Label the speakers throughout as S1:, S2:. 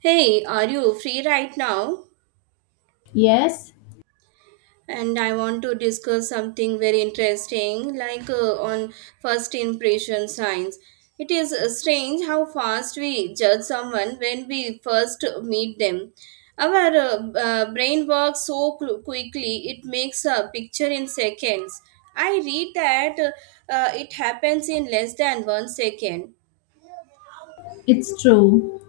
S1: Hey, are you free right now?
S2: Yes,
S1: And I want to discuss something very interesting, like on first impression signs. It is strange how fast we judge someone when we first meet them. Our brain works so quickly, it makes a picture in seconds. I read that it happens in less than 1 second.
S2: it's true.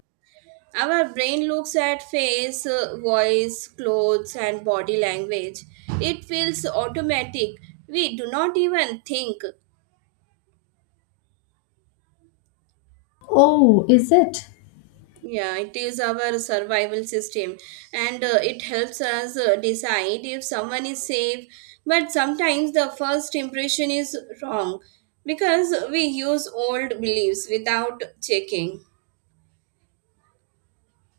S1: Our brain looks at face, voice, clothes, and body language. It feels automatic. We do not even think.
S2: Oh, is it?
S1: Yeah, it is our survival system and it helps us decide if someone is safe. But sometimes the first impression is wrong because we use old beliefs without checking.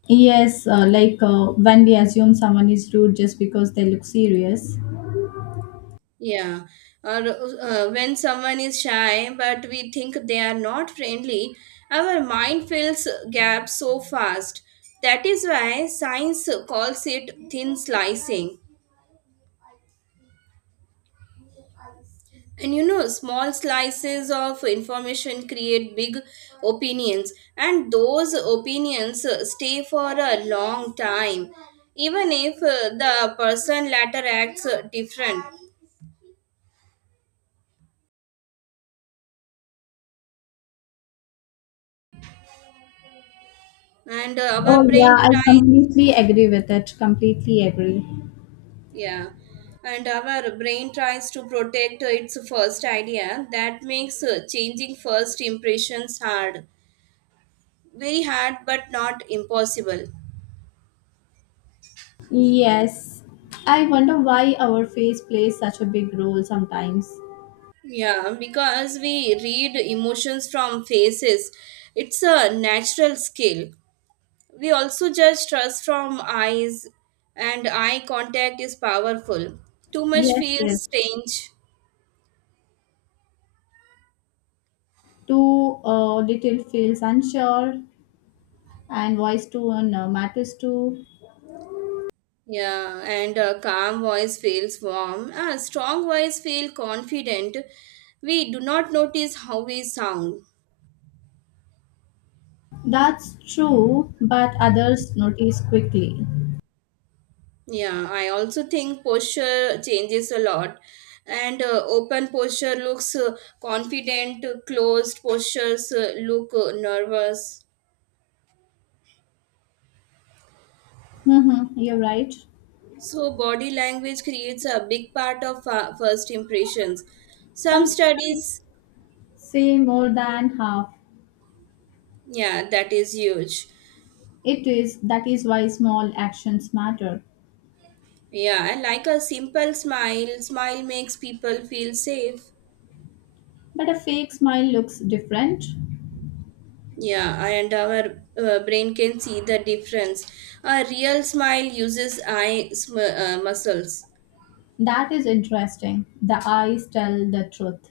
S2: Yes, like when we assume someone is rude just because they look serious.
S1: Yeah, or when someone is shy but we think they are not friendly, our mind fills gaps so fast. That is why science calls it thin slicing. And you know, small slices of information create big opinions, and those opinions stay for a long time, even if the person later acts different. And
S2: Oh,
S1: our brain
S2: yeah, I
S1: tries.
S2: completely agree with it. Completely agree.
S1: Yeah, and our brain tries to protect its first idea. That makes changing first impressions hard. Very hard, but not impossible.
S2: Yes, I wonder why our face plays such a big role sometimes.
S1: Yeah, because we read emotions from faces, it's a natural skill. We also judge trust from eyes, and eye contact is powerful. Too much
S2: Yes,
S1: feels
S2: yes.
S1: strange.
S2: Too little feels unsure, and voice tone matters too.
S1: Yeah, and a calm voice feels warm. A strong voice feels confident. We do not notice how we sound.
S2: That's true, but others notice quickly.
S1: Yeah, I also think posture changes a lot. And open posture looks confident, closed postures look nervous.
S2: Mm-hmm, you're right.
S1: So, body language creates a big part of first impressions. Some
S2: Sometimes
S1: studies,
S2: say more than half.
S1: yeah, that is huge.
S2: It is that is why small actions matter.
S1: Yeah, and like a simple smile, smile makes people feel safe.
S2: But a fake smile looks different.
S1: Yeah, and our brain can see the difference. A real smile uses eye muscles.
S2: That is interesting. The eyes tell the truth.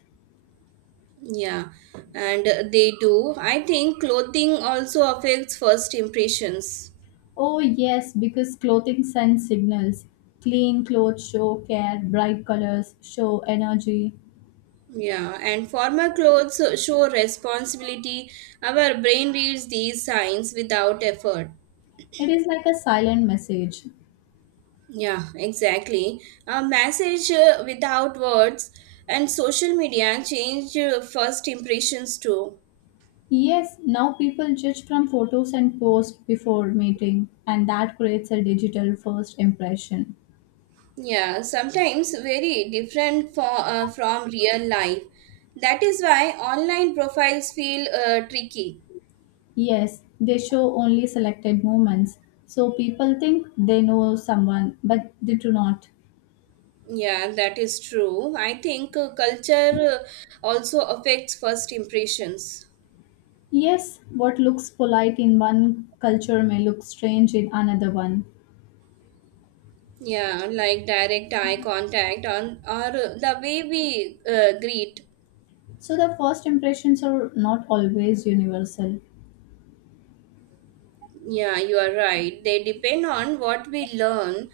S1: Yeah, and they do. I think clothing also affects first impressions.
S2: Oh yes, because clothing sends signals. Clean clothes show care, bright colors show energy.
S1: Yeah, and formal clothes show responsibility. Our brain reads these signs without effort.
S2: It is like a silent message.
S1: Yeah, exactly. A message without words and social media change first impressions too.
S2: Yes, now people judge from photos and posts before meeting, and that creates a digital first impression.
S1: Yeah, sometimes very different from real life. That is why online profiles feel tricky.
S2: Yes, they show only selected moments, so people think they know someone, but they do not.
S1: Yeah, that is true. I think culture also affects first impressions.
S2: Yes, what looks polite in one culture may look strange in another one.
S1: Yeah, like direct eye contact on or the way we greet.
S2: So the first impressions are not always universal.
S1: Yeah, you are right. They depend on what we learn.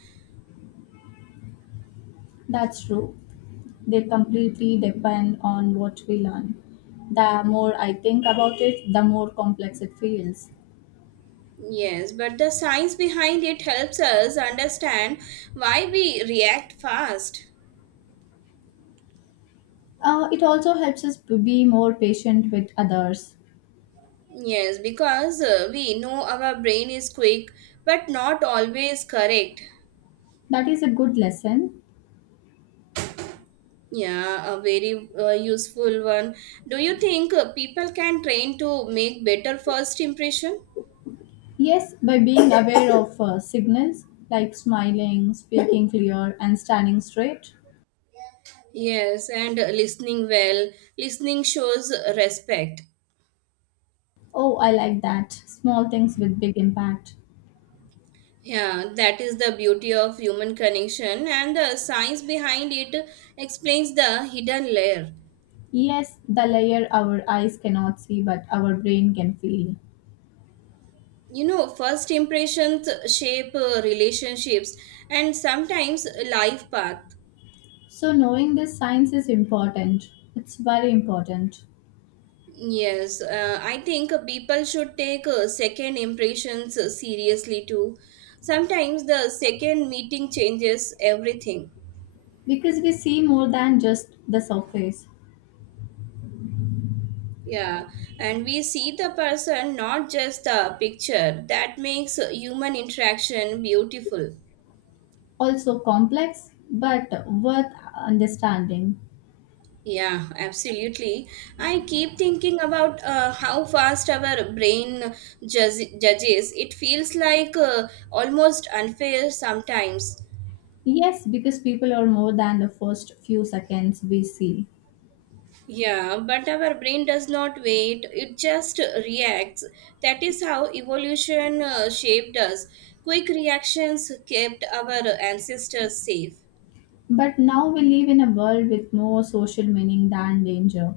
S2: That's true. They completely depend on what we learn. The more I think about it, the more complex it feels.
S1: Yes, but the science behind it helps us understand why we react fast.
S2: It also helps us to be more patient with others.
S1: Yes, because we know our brain is quick but not always correct.
S2: That is a good lesson.
S1: Yeah, a very useful one. Do you think people can train to make better first impression?
S2: Yes, by being aware of signals like smiling, speaking clear, and standing straight.
S1: Yes, and listening well. Listening shows respect.
S2: Oh, I like that. Small things with big impact.
S1: Yeah, that is the beauty of human connection, and the science behind it explains the hidden layer.
S2: Yes, the layer our eyes cannot see but our brain can feel.
S1: You know, first impressions shape relationships and sometimes life path.
S2: So, knowing this science is important. It's very important
S1: Yes, I think people should take second impressions seriously too. Sometimes the second meeting changes everything.
S2: because we see more than just the surface.
S1: Yeah, and we see the person, not just the picture. That makes human interaction beautiful.
S2: Also, complex but worth understanding.
S1: Yeah, absolutely. I keep thinking about how fast our brain judges. It feels like almost unfair sometimes.
S2: Yes, because people are more than the first few seconds we see.
S1: Yeah, but our brain does not wait, it just reacts. That is how evolution shaped us. Quick reactions kept our ancestors safe.
S2: But now we live in a world with more social meaning than danger.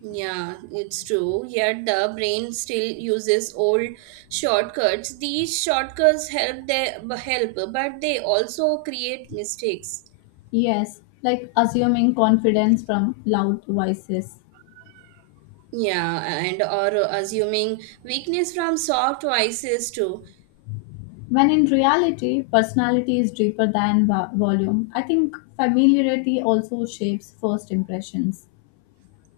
S1: Yeah, it's true. Yet the brain still uses old shortcuts. These shortcuts help they help, but they also create mistakes.
S2: Yes, like assuming confidence from loud voices.
S1: Yeah, and or assuming weakness from soft voices too.
S2: When in reality, personality is deeper than volume. I think familiarity also shapes first impressions.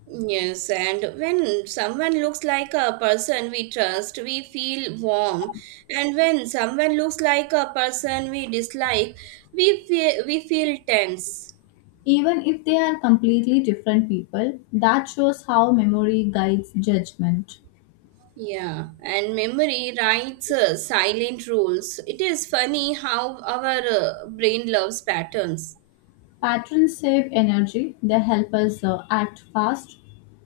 S1: Yes, and when someone looks like a person we trust, we feel warm. And when someone looks like a person we dislike, we feel tense.
S2: Even if they are completely different people, that shows how memory guides judgment.
S1: Yeah, and memory writes silent rules. It is funny how our brain loves patterns.
S2: Patterns save energy, they help us act fast,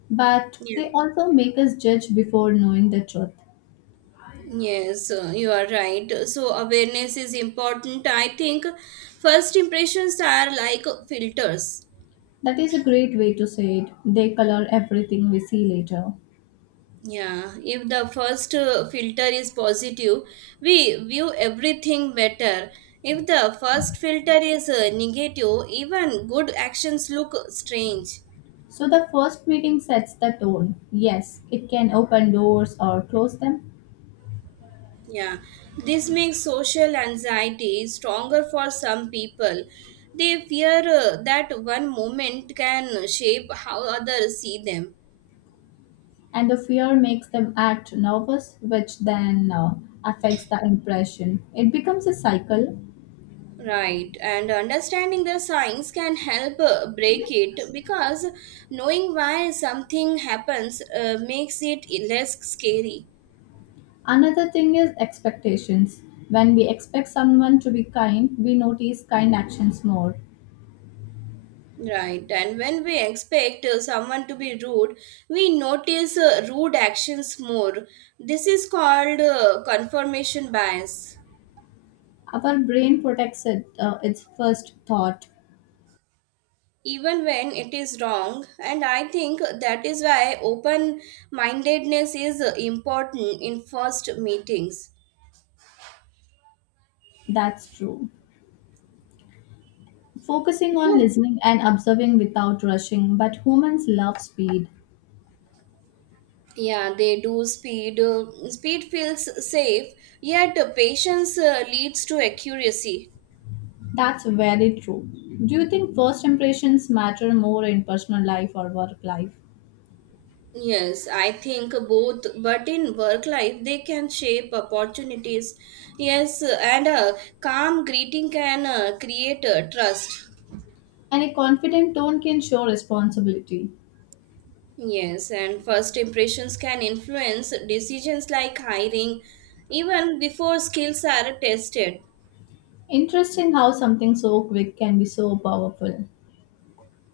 S2: but
S1: Yeah.
S2: they also make us judge before knowing the truth.
S1: Yes, you are right. So, awareness is important. I think first impressions are like filters.
S2: That is a great way to say it. They color everything we see later.
S1: Yeah, if the first filter is positive, we view everything better. If the first filter is negative, even good actions look strange.
S2: So the first meeting sets the tone. Yes, it can open doors or close them,
S1: Yeah, this makes social anxiety stronger for some people. They fear that one moment can shape how others see them.
S2: and the fear makes them act nervous, which then affects the impression. It becomes a cycle.
S1: Right, and understanding the signs can help break it because knowing why something happens makes it less scary.
S2: Another thing is expectations. When we expect someone to be kind, we notice kind actions more.
S1: Right, and when we expect someone to be rude, we notice rude actions more. This is called confirmation bias.
S2: Our brain protects its first thought.
S1: Even when it is wrong, and I think that is why open mindedness is important in first meetings.
S2: That's true.
S1: You
S2: Focusing on
S1: know,
S2: listening and observing without rushing, but humans love speed.
S1: yeah, they do speed speed feels safe, yet patience leads to accuracy.
S2: That's very true. Do you think first impressions matter more in personal life or work life?
S1: Yes, I think both, but in work life they can shape opportunities. Yes, and a calm greeting can create trust.
S2: And a confident tone can show responsibility.
S1: Yes, and first impressions can influence decisions like hiring even before skills are tested.
S2: Interesting how something so quick can be so powerful.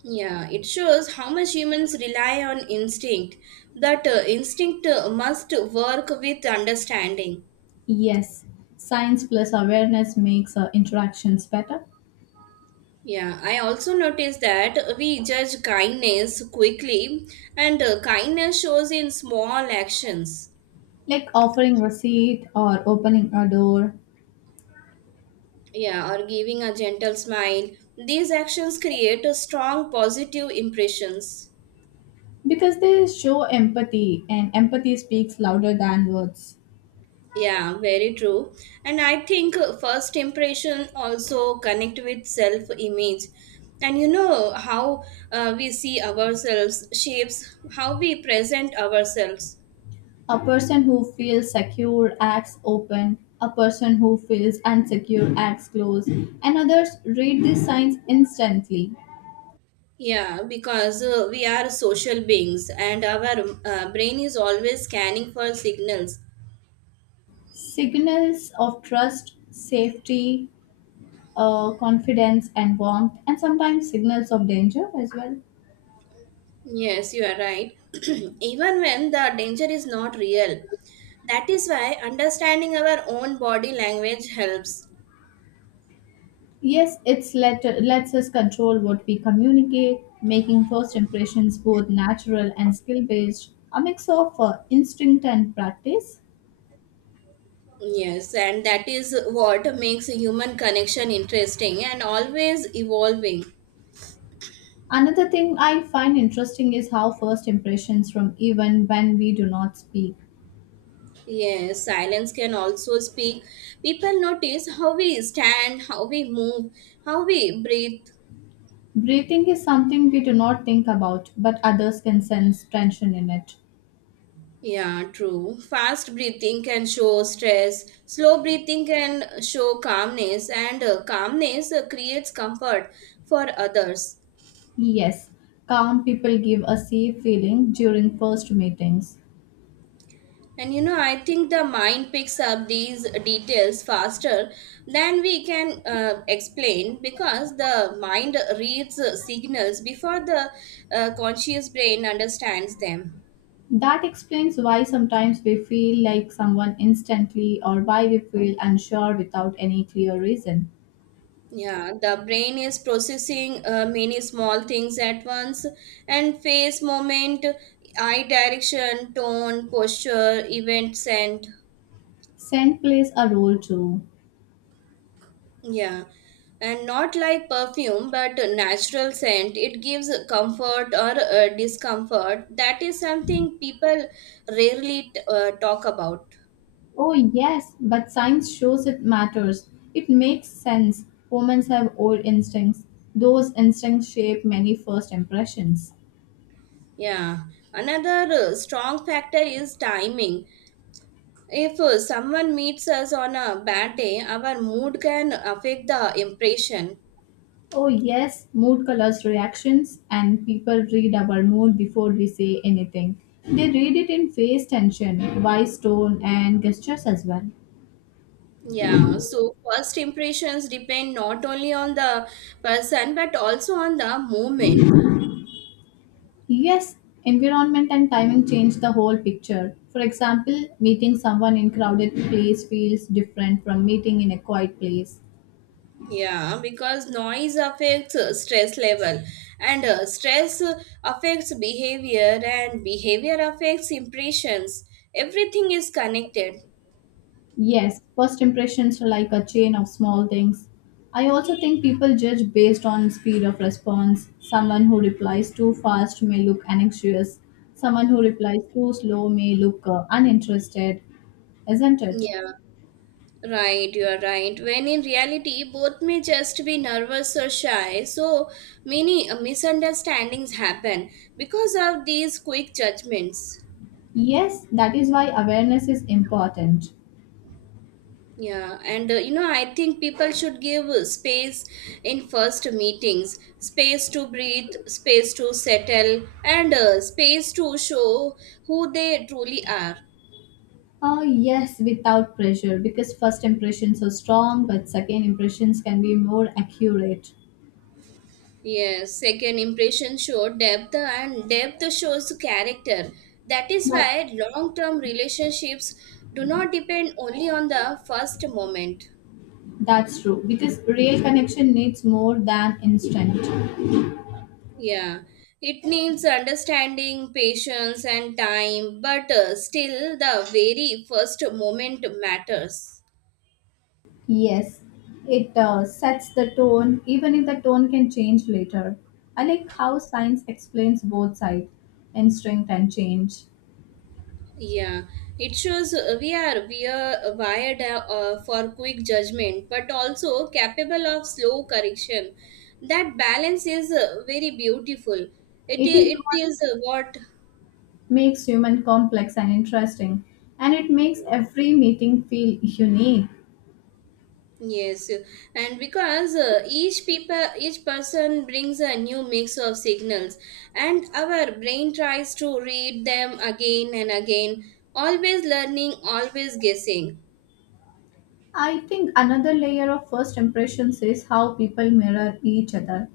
S1: Yeah, it shows how much humans rely on instinct. That instinct must work with understanding.
S2: Yes, science plus awareness makes interactions better,
S1: Yeah, I also noticed that we judge kindness quickly, and kindness shows in small actions.
S2: like offering a seat or opening a door,
S1: Yeah, or giving a gentle smile. These actions create a strong positive impressions.
S2: because they show empathy, and empathy speaks louder than words.
S1: Yeah, very true. And I think first impression also connect with self image. And you know how we see ourselves shapes how we present ourselves.
S2: A person who feels secure acts open, a person who feels unsecure acts closed, and others read these signs instantly.
S1: Yeah, because we are social beings and our brain is always scanning for signals.
S2: Signals of trust, safety, confidence, and warmth, and sometimes signals of danger as well.
S1: Yes, you are right. Even when the danger is not real. That is why understanding our own body language helps.
S2: Yes, it's let lets us control what we communicate, making first impressions both natural and skill based, a mix of instinct and practice.
S1: Yes, and that is what makes human connection interesting and always evolving.
S2: Another thing I find interesting is how first impressions from even when we do not speak.
S1: Yes, silence can also speak. People notice how we stand, how we move, how we breathe.
S2: Breathing is something we do not think about, but others can sense tension in it.
S1: Yeah, true. Fast breathing can show stress, slow breathing can show calmness, and calmness creates comfort for others.
S2: Yes, calm people give a safe feeling during first meetings.
S1: And you know, I think the mind picks up these details faster than we can explain because the mind reads signals before the conscious brain understands them.
S2: That explains why sometimes we feel like someone instantly or why we feel unsure without any clear reason.
S1: Yeah, the brain is processing many small things at once, and face, moment, eye direction, tone, posture, event, scent.
S2: Scent plays a role too.
S1: Yeah, and not like perfume, but a natural scent. It gives comfort or discomfort. That is something people rarely talk about.
S2: Oh, yes, but science shows it matters. It makes sense. Women have old instincts. Those instincts shape many first impressions.
S1: Yeah, another strong factor is timing. If someone meets us on a bad day, our mood can affect the impression.
S2: Oh, yes, mood colors reactions, and people read our mood before we say anything. They read it in face tension, voice tone, and gestures as well.
S1: Yeah, so first impressions depend not only on the person but also on the moment.
S2: Yes, environment and timing change the whole picture. For example, meeting someone in crowded place feels different from meeting in a quiet place.
S1: Yeah, because noise affects stress level, and stress affects behavior, and behavior affects impressions. Everything is connected.
S2: Yes, first impressions are like a chain of small things. I also think people judge based on speed of response. Someone who replies too fast may look anxious. Someone who replies too slow may look uninterested, isn't it?
S1: Yeah, right, you are right. When in reality, both may just be nervous or shy, so many misunderstandings happen because of these quick judgments.
S2: Yes, that is why awareness is important.
S1: Yeah, and you know, I think people should give space in first meetings, space to breathe, space to settle, and space to show who they truly are.
S2: Yes, without pressure, because first impressions are strong, but second impressions can be more accurate.
S1: Yes, second impression show depth, and depth shows character. That is
S2: But
S1: why long term relationships do not depend only on the first moment.
S2: that's true, because real connection needs more than instant.
S1: Yeah, it needs understanding, patience, and time, but still, the very first moment matters.
S2: Yes, it sets the tone, even if the tone can change later. I like how science explains both sides, instinct and change.
S1: Yeah, it shows we are wired for quick judgment, but also capable of slow correction. That balance is very beautiful.
S2: It is
S1: It
S2: what
S1: is what.
S2: makes human complex and interesting, and it makes every meeting feel unique.
S1: Yes, and because each person brings a new mix of signals, and our brain tries to read them again and again, always learning, always guessing.
S2: I think another layer of first impressions is how people mirror each other.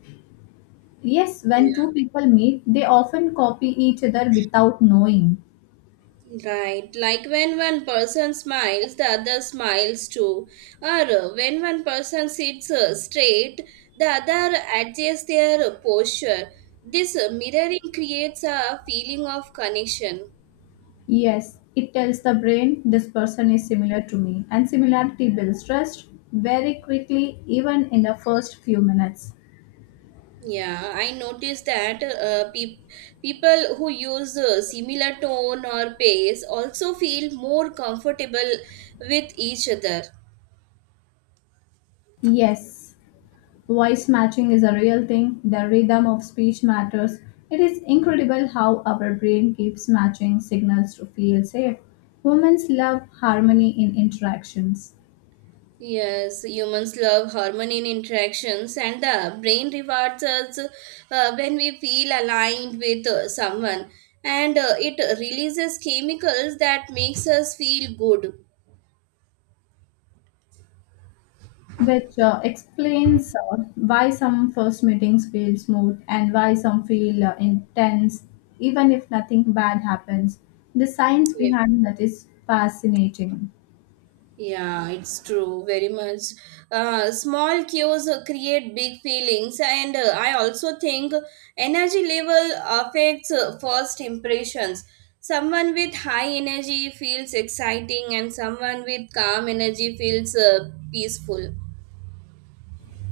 S2: Yes, when two
S1: Yeah.
S2: people meet, they often copy each other without knowing.
S1: Right, like when one person smiles, the other smiles too. Or when one person sits straight, the other adjusts their posture. This mirroring creates a feeling of connection.
S2: Yes, it tells the brain this person is similar to me, and similarity builds trust very quickly, even in the first few minutes.
S1: Yeah, I noticed that pe people who use similar tone or pace also feel more comfortable with each other.
S2: Yes, voice matching is a real thing, the rhythm of speech matters. It is incredible how our brain keeps matching signals to feel safe. Humans love harmony in interactions.
S1: Yes, humans love harmony in interactions, and the brain rewards us when we feel aligned with someone, and it releases chemicals that makes us feel good.
S2: Which explains why some first meetings feel smooth and why some feel intense, even if nothing bad happens. The science
S1: Yes.
S2: behind that is fascinating.
S1: Yeah, it's true, very much. Small cues create big feelings, and I also think energy level affects first impressions. Someone with high energy feels exciting, and someone with calm energy feels peaceful.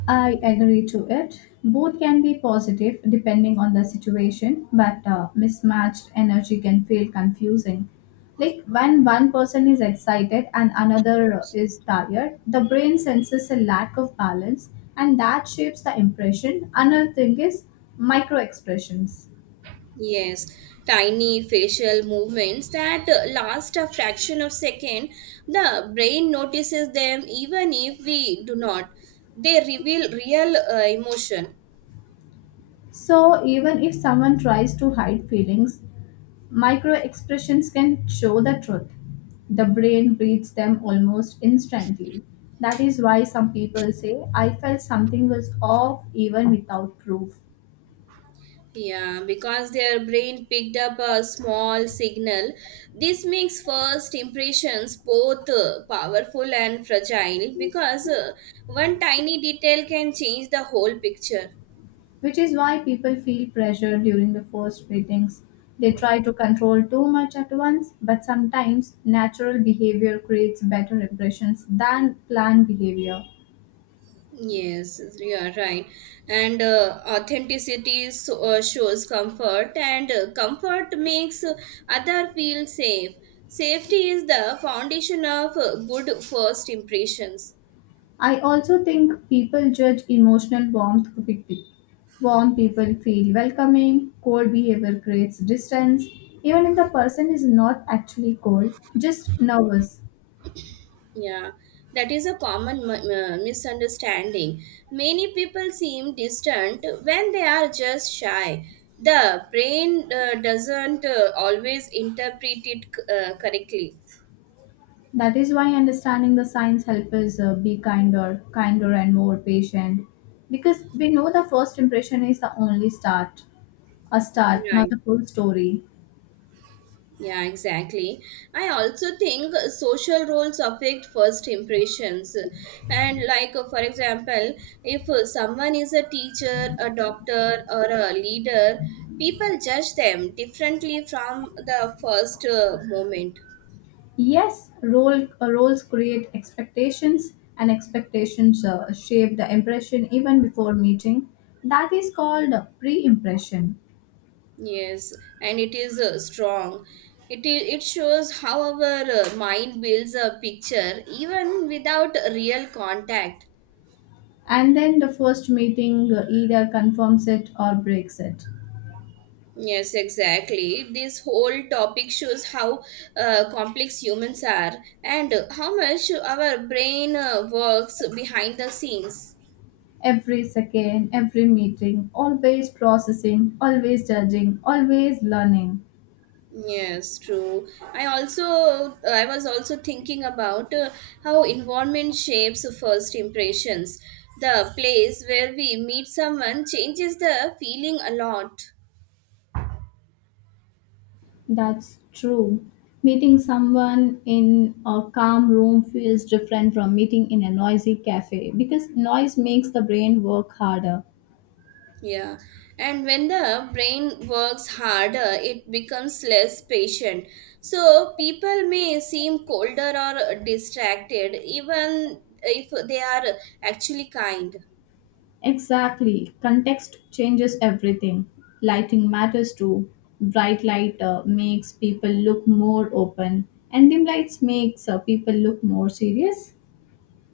S2: I agree to it. Both can be positive depending on the situation, but mismatched energy can feel confusing. Like when one person is excited and another is tired, the brain senses a lack of balance and that shapes the impression. Another thing is micro expressions.
S1: Yes, tiny facial movements that last a fraction of second, the brain notices them even if we do not. They reveal real emotion.
S2: So even if someone tries to hide feelings, micro expressions can show the truth. The brain reads them almost instantly. That is why some people say, I felt something was off even without proof,
S1: Yeah, because their brain picked up a small signal. This makes first impressions both powerful and fragile because one tiny detail can change the whole picture.
S2: which is why people feel pressure during the first meetings. They try to control too much at once, but sometimes natural behavior creates better impressions than planned behavior.
S1: Yes, you are right. And authenticity so, shows comfort, and comfort makes other feel safe. Safety is the foundation of good first impressions.
S2: I also think people judge emotional warmth quickly. Warm people feel welcoming, cold behavior creates distance, even if the person is not actually cold, just nervous.
S1: Yeah, that is a common misunderstanding. Many people seem distant when they are just shy. The brain doesn't always interpret it correctly.
S2: That is why understanding the signs help us be kinder, kinder and more patient because we know the first impression is the only start, a start, not
S1: Right.
S2: the full story.
S1: Yeah, exactly. I also think social roles affect first impressions. For example, if someone is a teacher, a doctor, or a leader, people judge them differently from the first moment.
S2: Yes, roles create expectations, and expectations shape the impression even before meeting. That is called pre impression.
S1: Yes, and it is strong. It shows how our mind builds a picture even without real contact.
S2: And then the first meeting either confirms it or breaks it.
S1: Yes, exactly. This whole topic shows how complex humans are and how much our brain works behind the scenes.
S2: Every second, every meeting, always processing, always judging, always learning.
S1: Yes, true. I was also thinking about how environment shapes first impressions. The place where we meet someone changes the feeling a lot.
S2: That's true. Meeting someone in a calm room feels different from meeting in a noisy cafe because noise makes the brain work harder.
S1: Yeah, and when the brain works harder, it becomes less patient. So people may seem colder or distracted, even if they are actually kind.
S2: Exactly. Context changes everything. Lighting matters too. Bright light makes people look more open, and dim lights makes people look more serious.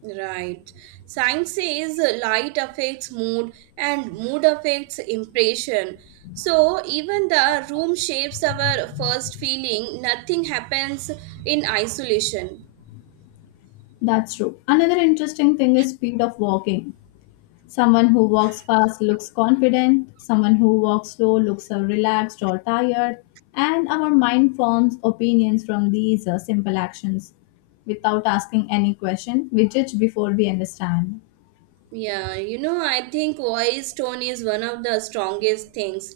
S1: Right. Science says light affects mood and mood affects impression. So even the room shapes our first feeling, nothing happens in isolation.
S2: That's true. Another interesting thing is speed of walking. Someone who walks fast looks confident, someone who walks slow looks relaxed or tired, and our mind forms opinions from these simple actions. Without asking any question, we judge before we understand.
S1: Yeah, I think voice tone is one of the strongest things.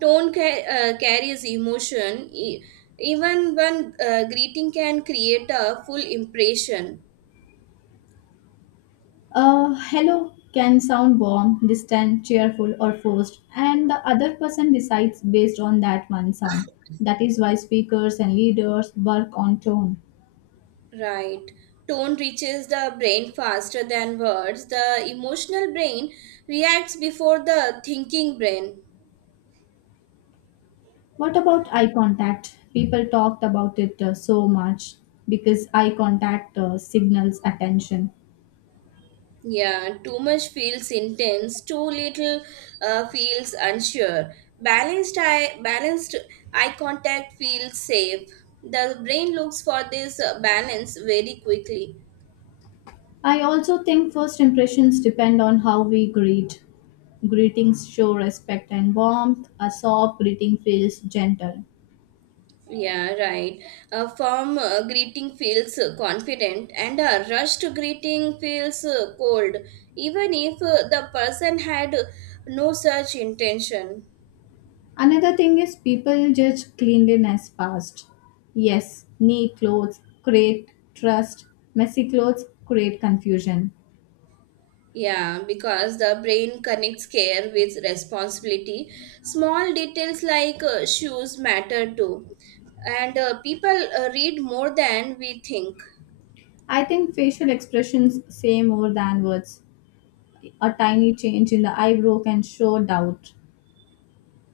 S1: Tone carries emotion. Even one greeting can create a full impression.
S2: Hello can sound warm, distant, cheerful, or forced, and the other person decides based on that one sound. That is why speakers and leaders work on tone.
S1: Right. Tone reaches the brain faster than words. The emotional brain reacts before the thinking brain.
S2: What about eye contact? People talked about it so much because eye contact signals attention.
S1: Yeah, too much feels intense, too little feels unsure. Balanced eye contact feels safe. The brain looks for this balance very quickly.
S2: I also think first impressions depend on how we greet. Greetings show respect and warmth. A soft greeting feels gentle.
S1: Yeah, right. A firm greeting feels confident, and a rushed greeting feels cold, even if the person had no such intention.
S2: Another thing is people judge cleanliness fast. Yes, neat clothes create trust, messy clothes create confusion.
S1: Yeah, because the brain connects care with responsibility. Small details like shoes matter too. And people read more than we think.
S2: I think facial expressions say more than words. A tiny change in the eyebrow can show doubt.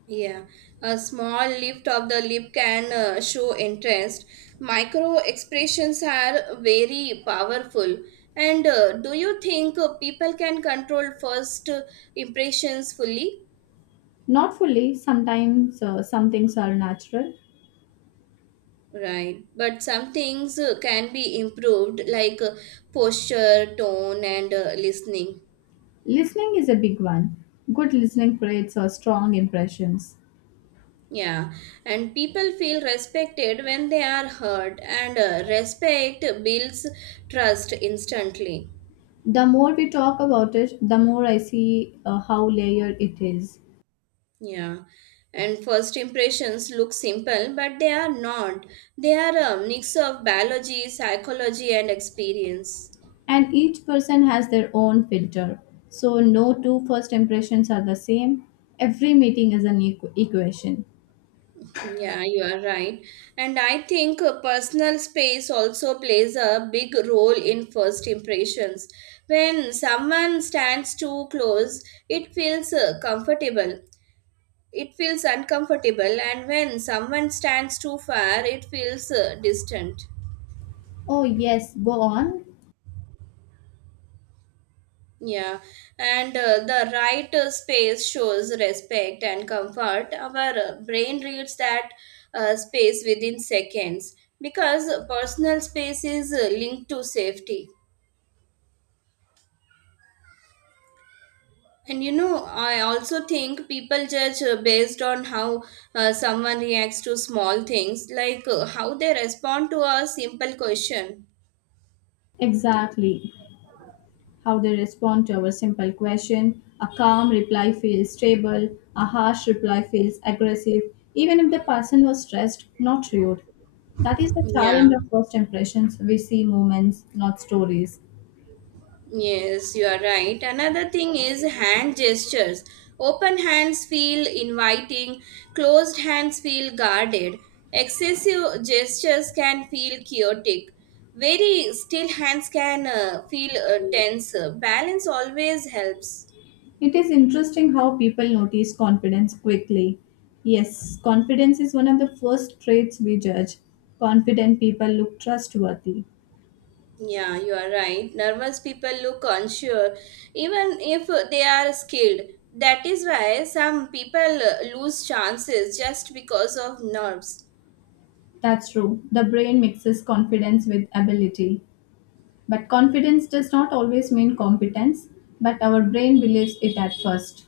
S1: Yeah, a small lift of the lip can show interest. Micro expressions are very powerful. And do you think people can control first impressions fully?
S2: Not fully, sometimes some things are natural.
S1: Right, but some things can be improved, like posture, tone, and listening.
S2: Listening is a big one. Good listening creates strong impressions.
S1: Yeah, and people feel respected when they are heard, and respect builds trust instantly.
S2: The more we talk about it, the more I see how layered it is.
S1: Yeah, and first impressions look simple, but they are not. They are a mix of biology, psychology, and experience.
S2: And each person has their own filter. So, no two first impressions are the same. Every meeting is an equation.
S1: Yeah, you are right. And I think personal space also plays a big role in first impressions. When someone stands too close, it feels comfortable. It feels uncomfortable. And when someone stands too far, it feels distant.
S2: Oh, yes, go on.
S1: Yeah, and the right space shows respect and comfort. Our brain reads that space within seconds because personal space is linked to safety. And you know, I also think people judge based on how someone reacts to small things, like how they respond to a simple question.
S2: Exactly. How they respond to our simple question. A calm reply feels stable, a harsh reply feels aggressive, even if the person was stressed, not rude. That is the
S1: Yeah.
S2: challenge of first impressions. We see moments, not stories.
S1: Yes, you are right. Another thing is hand gestures. Open hands feel inviting, closed hands feel guarded. Excessive gestures can feel chaotic. Very still hands can feel tense. Balance always helps.
S2: It is interesting how people notice confidence quickly. Yes, confidence is one of the first traits we judge. Confident people look trustworthy.
S1: Yeah, you are right. Nervous people look unsure, even if they are skilled. That is why some people lose chances just because of nerves.
S2: That's true. The brain mixes confidence with ability. But confidence does not always mean competence, but our brain believes it at first.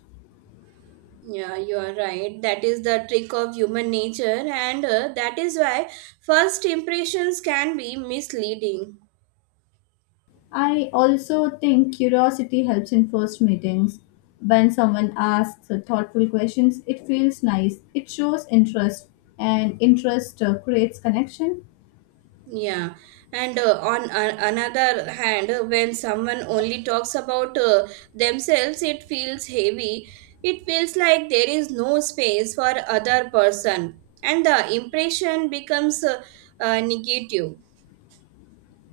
S1: Yeah, you are right. That is the trick of human nature, and that is why first impressions can be misleading.
S2: I also think curiosity helps in first meetings. When someone asks thoughtful questions, it feels nice. It shows interest, and interest creates connection.
S1: Yeah, and on another hand, when someone only talks about themselves, it feels heavy. It feels like there is no space for other person, and the impression becomes negative.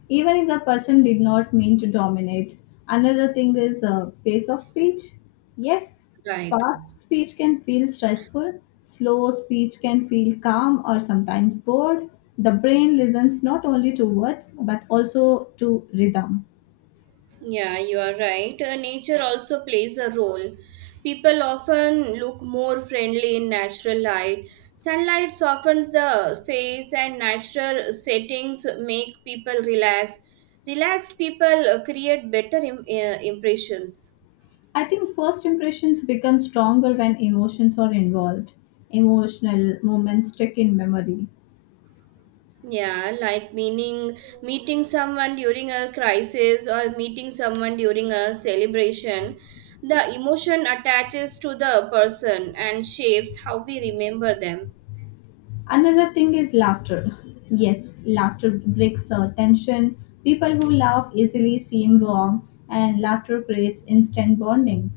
S2: Even if the person did not mean to dominate. Another thing is pace of speech. Yes,
S1: Right.
S2: fast speech can feel stressful, slow speech can feel calm or sometimes bored. The brain listens not only to words but also to rhythm.
S1: Yeah, you are right. Nature also plays a role. People often look more friendly in natural light. Sunlight softens the face, and natural settings make people relax. Relaxed people create better impressions.
S2: I think first impressions become stronger when emotions are involved. Emotional moments stick in memory.
S1: Yeah, like meaning meeting someone during a crisis or meeting someone during a celebration. The emotion attaches to the person and shapes how we remember them.
S2: Another thing is laughter. Yes, laughter breaks tension. People who laugh easily seem warm, and laughter creates instant bonding.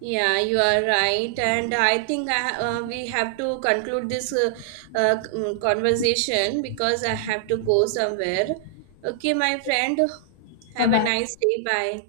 S1: Yeah, you are right, and I think we have to conclude this conversation because I have to go somewhere. Okay, my friend,
S2: Bye
S1: have a
S2: bye.
S1: nice day. Bye.